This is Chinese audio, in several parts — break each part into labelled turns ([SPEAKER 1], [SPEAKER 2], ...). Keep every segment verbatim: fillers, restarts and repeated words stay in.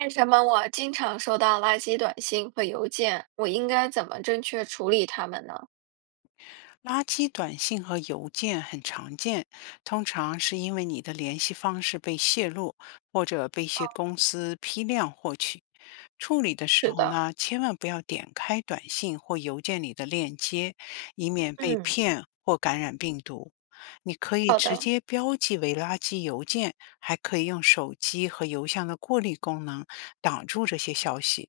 [SPEAKER 1] 为什么我经常收到垃圾短信和邮件？我应该怎么正确处理它们呢？
[SPEAKER 2] 垃圾短信和邮件很常见，通常是因为你的联系方式被泄露，或者被一
[SPEAKER 1] 哦，
[SPEAKER 2] 些公司批量获取。处理的时
[SPEAKER 1] 是
[SPEAKER 2] 候
[SPEAKER 1] 的，
[SPEAKER 2] 呢，千万不要点开短信或邮件里的链接，以免被
[SPEAKER 1] 嗯，
[SPEAKER 2] 骗或感染病毒。你可以
[SPEAKER 1] 好
[SPEAKER 2] 直
[SPEAKER 1] 的，
[SPEAKER 2] 接标记为垃圾邮件，还可以用手机和邮箱的过滤功能挡住这些消息。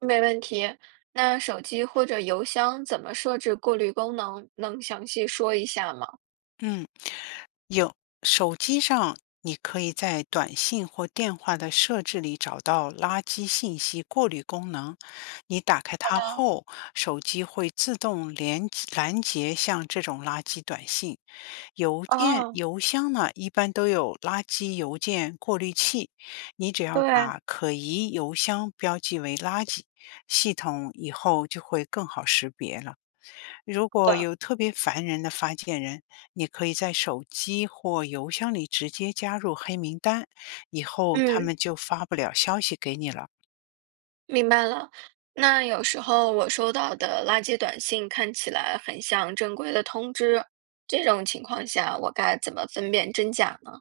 [SPEAKER 1] 没问题。那手机或者邮箱怎么设置过滤功能？能详细说一下吗？
[SPEAKER 2] 嗯，有，手机上你可以在短信或电话的设置里找到垃圾信息过滤功能。你打开
[SPEAKER 1] 好
[SPEAKER 2] 它
[SPEAKER 1] 的，
[SPEAKER 2] 后，手机会自动连拦截像这种垃圾短信。邮件
[SPEAKER 1] 哦，
[SPEAKER 2] 邮箱呢，一般都有垃圾邮件过滤器，你只要
[SPEAKER 1] 对，
[SPEAKER 2] 把可疑邮箱标记为垃圾，系统以后就会更好识别了。如
[SPEAKER 1] 好
[SPEAKER 2] 果
[SPEAKER 1] 的，
[SPEAKER 2] 有特别烦人的发件人，你可以在手机或邮箱里直接加入黑名单，以后他
[SPEAKER 1] 嗯，
[SPEAKER 2] 们就发不了消息给你了。
[SPEAKER 1] 明白了。那有时候我收到的垃圾短信看起来很像正规的通知，这种情况下我该怎么分辨真假呢？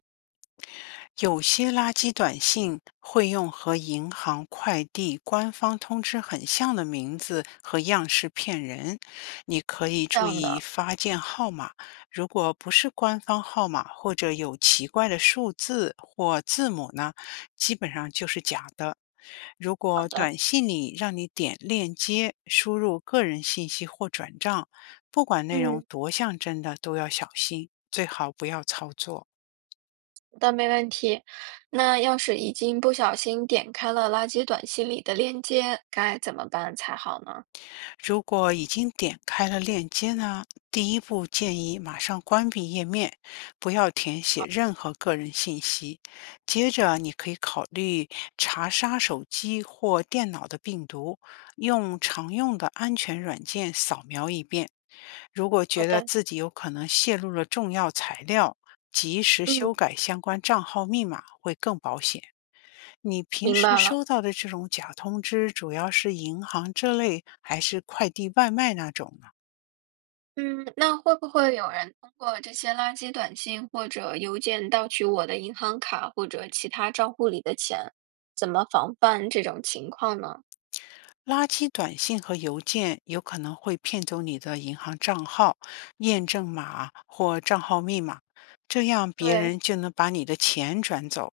[SPEAKER 2] 有些垃圾短信会用和银行、快递、官方通知很像的名字和样式骗人，你可以
[SPEAKER 1] 这
[SPEAKER 2] 注
[SPEAKER 1] 样
[SPEAKER 2] 意
[SPEAKER 1] 的，
[SPEAKER 2] 发件号码，如果不是官方号码或者有奇怪的数字或字母呢，基本上就是假的。如
[SPEAKER 1] 好
[SPEAKER 2] 果
[SPEAKER 1] 的，
[SPEAKER 2] 短信里让你点链接、输入个人信息或转账，不管内容
[SPEAKER 1] 嗯。
[SPEAKER 2] 多像真的，都要小心，最好不要操作。
[SPEAKER 1] 的，没问题。那要是已经不小心点开了垃圾短信里的链接，该怎么办才好呢？
[SPEAKER 2] 如果已经点开了链接呢，第一步建议马上关闭页面，不要填写任何个人信息。接着，你可以考虑查杀手机或电脑的病毒，用常用的安全软件扫描一遍。如果
[SPEAKER 1] 好
[SPEAKER 2] 觉得
[SPEAKER 1] 的，
[SPEAKER 2] 自己有可能泄露了重要材料，及时修
[SPEAKER 1] 嗯，
[SPEAKER 2] 改相关账号密码会更保险。你平
[SPEAKER 1] 明
[SPEAKER 2] 时
[SPEAKER 1] 白了。
[SPEAKER 2] 收到的这种假通知，主要是银行这类，还是快递外卖那种呢？
[SPEAKER 1] 嗯，那会不会有人通过这些垃圾短信或者邮件盗取我的银行卡或者其他账户里的钱？怎么防范这种情况呢？
[SPEAKER 2] 垃圾短信和邮件有可能会骗走你的银行账号、验证码或账号密码，这样别
[SPEAKER 1] 对，
[SPEAKER 2] 人就能把你的钱转走。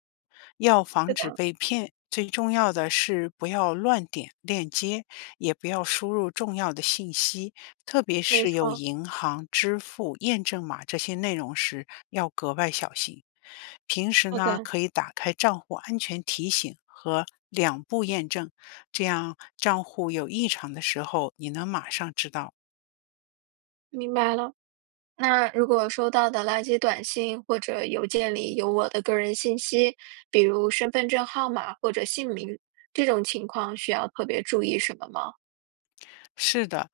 [SPEAKER 2] 要防
[SPEAKER 1] 是
[SPEAKER 2] 止
[SPEAKER 1] 的，
[SPEAKER 2] 被骗，最重要的是不要乱点链接，也不要输入重要的信息，特别
[SPEAKER 1] 没
[SPEAKER 2] 是有
[SPEAKER 1] 错。
[SPEAKER 2] 银行、支付、验证码这些内容时，要格外小心。平时
[SPEAKER 1] 好
[SPEAKER 2] 呢，
[SPEAKER 1] 的，
[SPEAKER 2] 可以打开账户安全提醒和两步验证。这样账户有异常的时候，你能马上知道。
[SPEAKER 1] 明白了。那如果收到的垃圾短信或者邮件里有我的个人信息，比如身份证号码或者姓名，这种情况需要特别注意什么吗？
[SPEAKER 2] 是的，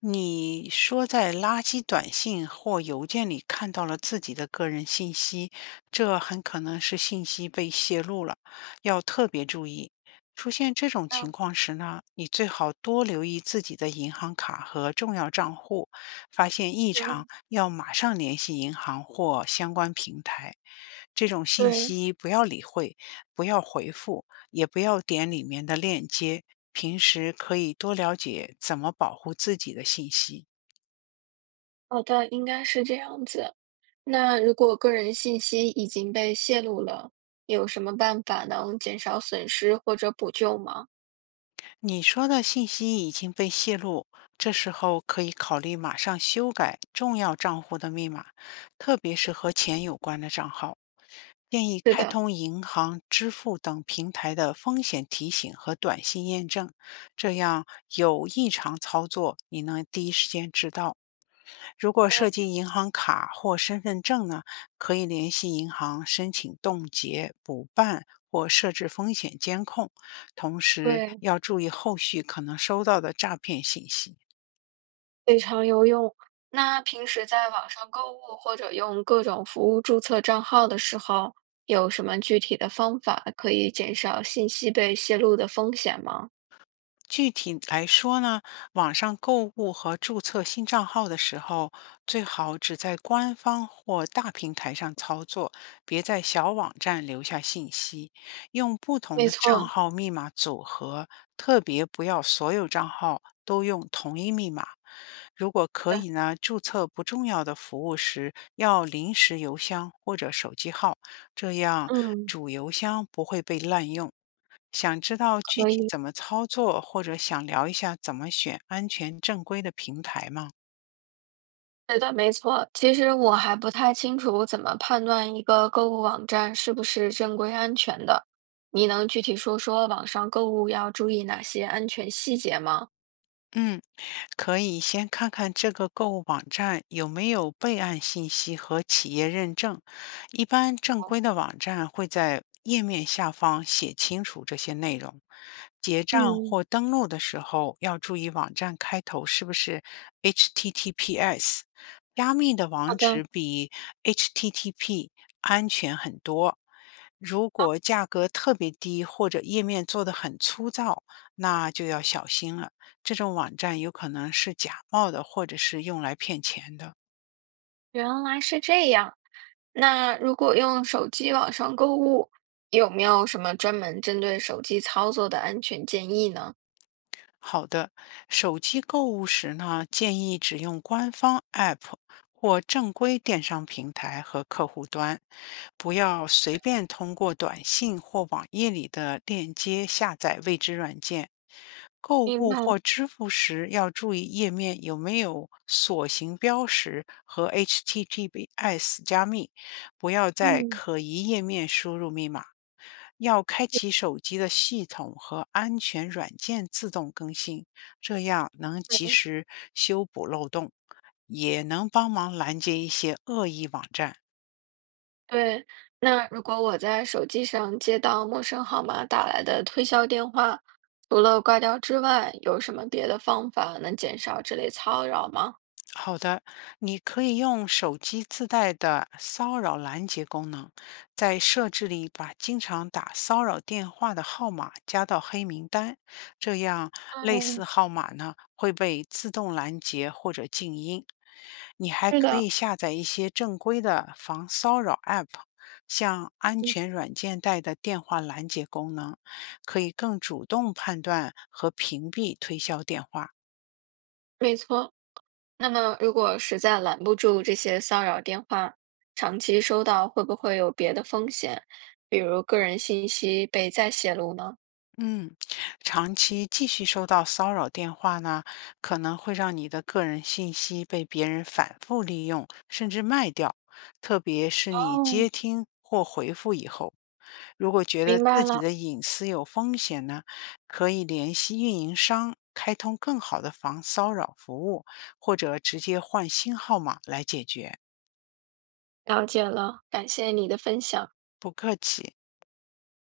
[SPEAKER 2] 你说在垃圾短信或邮件里看到了自己的个人信息，这很可能是信息被泄露了，要特别注意。出现这种情
[SPEAKER 1] 啊，
[SPEAKER 2] 况时呢，你最好多留意自己的银行卡和重要账户，发现异常
[SPEAKER 1] 嗯，
[SPEAKER 2] 要马上联系银行或相关平台。这种信
[SPEAKER 1] 对，
[SPEAKER 2] 息不要理会，不要回复，也不要点里面的链接。平时可以多了解怎么保护自己的信息。
[SPEAKER 1] 好的，应该是这样子。那如果个人信息已经被泄露了，有什么办法能减少损失或者补救吗？
[SPEAKER 2] 你说的信息已经被泄露，这时候可以考虑马上修改重要账户的密码，特别是和钱有关的账号。建议
[SPEAKER 1] 是
[SPEAKER 2] 开
[SPEAKER 1] 的，
[SPEAKER 2] 通银行、支付等平台的风险提醒和短信验证，这样有异常操作，你能第一时间知道。如
[SPEAKER 1] 好
[SPEAKER 2] 果涉
[SPEAKER 1] 的，
[SPEAKER 2] 及银行卡或身份证呢，可以联系银行申请冻结、补办或设置风险监控，同时
[SPEAKER 1] 对。
[SPEAKER 2] 要注意后续可能收到的诈骗信息。
[SPEAKER 1] 非常有用。那平时在网上购物或者用各种服务注册账号的时候，有什么具体的方法可以减少信息被泄露的风险吗？
[SPEAKER 2] 具体来说呢，网上购物和注册新账号的时候，最好只在官方或大平台上操作，别在小网站留下信息。用不同
[SPEAKER 1] 没
[SPEAKER 2] 的账
[SPEAKER 1] 错，
[SPEAKER 2] 号密码组合，特别不要所有账号都用同一密码。如果可
[SPEAKER 1] 对，
[SPEAKER 2] 以呢，注册不重要的服务时要临时邮箱或者手机号，这样
[SPEAKER 1] 嗯，
[SPEAKER 2] 主邮箱不会被滥用。想知道具
[SPEAKER 1] 可
[SPEAKER 2] 体
[SPEAKER 1] 以。
[SPEAKER 2] 怎么操作，或者想聊一下怎么选安全正规的平台吗？
[SPEAKER 1] 是的，没错。其实我还不太清楚怎么判断一个购物网站是不是正规安全的。你能具体说说网上购物要注意哪些安全细节吗？
[SPEAKER 2] 嗯，可以先看看这个购物网站有没有备案信息和企业认证。一般正规的网站会在页面下方写清楚这些内容。结账
[SPEAKER 1] 嗯，
[SPEAKER 2] 或登录的时候要注意网站开头是不是 H T T P S，加密的
[SPEAKER 1] 好
[SPEAKER 2] 网
[SPEAKER 1] 的，
[SPEAKER 2] 址比 H T T P 安全很多。如果价格特别低或者页面做得很粗糙，那就要小心了。这种网站有可能是假冒的，或者是用来骗钱的。
[SPEAKER 1] 原来是这样。那如果用手机网上购物，有没有什么专门针对手机操作的安全建议呢？
[SPEAKER 2] 好的，手机购物时呢，建议只用官方 App 或正规电商平台和客户端，不要随便通过短信或网页里的链接下载未知软件。购
[SPEAKER 1] 明
[SPEAKER 2] 物
[SPEAKER 1] 白，
[SPEAKER 2] 或支付时要注意页面有没有锁形标识和 H T T P S 加密，不要在
[SPEAKER 1] 嗯
[SPEAKER 2] 可疑页面输入密码。要开启手机的系统和安全软件自动更新，这样能及
[SPEAKER 1] 嗯，
[SPEAKER 2] 时修补漏洞，也能帮忙拦截一些恶意网站。
[SPEAKER 1] 对。那如果我在手机上接到陌生号码打来的推销电话，除了挂掉之外，有什么别的方法能减少这类骚扰吗？
[SPEAKER 2] 好的，你可以用手机自带的骚扰拦截功能，在设置里把经常打骚扰电话的号码加到黑名单，这样类似
[SPEAKER 1] 嗯，
[SPEAKER 2] 号码呢会被自动拦截或者静音。你还
[SPEAKER 1] 是
[SPEAKER 2] 可
[SPEAKER 1] 的，
[SPEAKER 2] 以下载一些正规的防骚扰 App，像安
[SPEAKER 1] 嗯
[SPEAKER 2] 全软件带的电话拦截功能，可以更主动判断和屏蔽推销电话。
[SPEAKER 1] 没错，那么，如果实在拦不住这些骚扰电话，长期收到会不会有别的风险，比如个人信息被再泄露呢？
[SPEAKER 2] 嗯，长期继续收到骚扰电话呢，可能会让你的个人信息被别人反复利用，甚至卖掉，特别是你接
[SPEAKER 1] 哦，
[SPEAKER 2] 听或回复以后。如果觉得
[SPEAKER 1] 明
[SPEAKER 2] 自
[SPEAKER 1] 白
[SPEAKER 2] 己
[SPEAKER 1] 了，
[SPEAKER 2] 的隐私有风险呢，可以联系运营商，开通更好的防骚扰服务，或者直接换新号码来解决。
[SPEAKER 1] 了解了，感谢你的分享。
[SPEAKER 2] 不客气。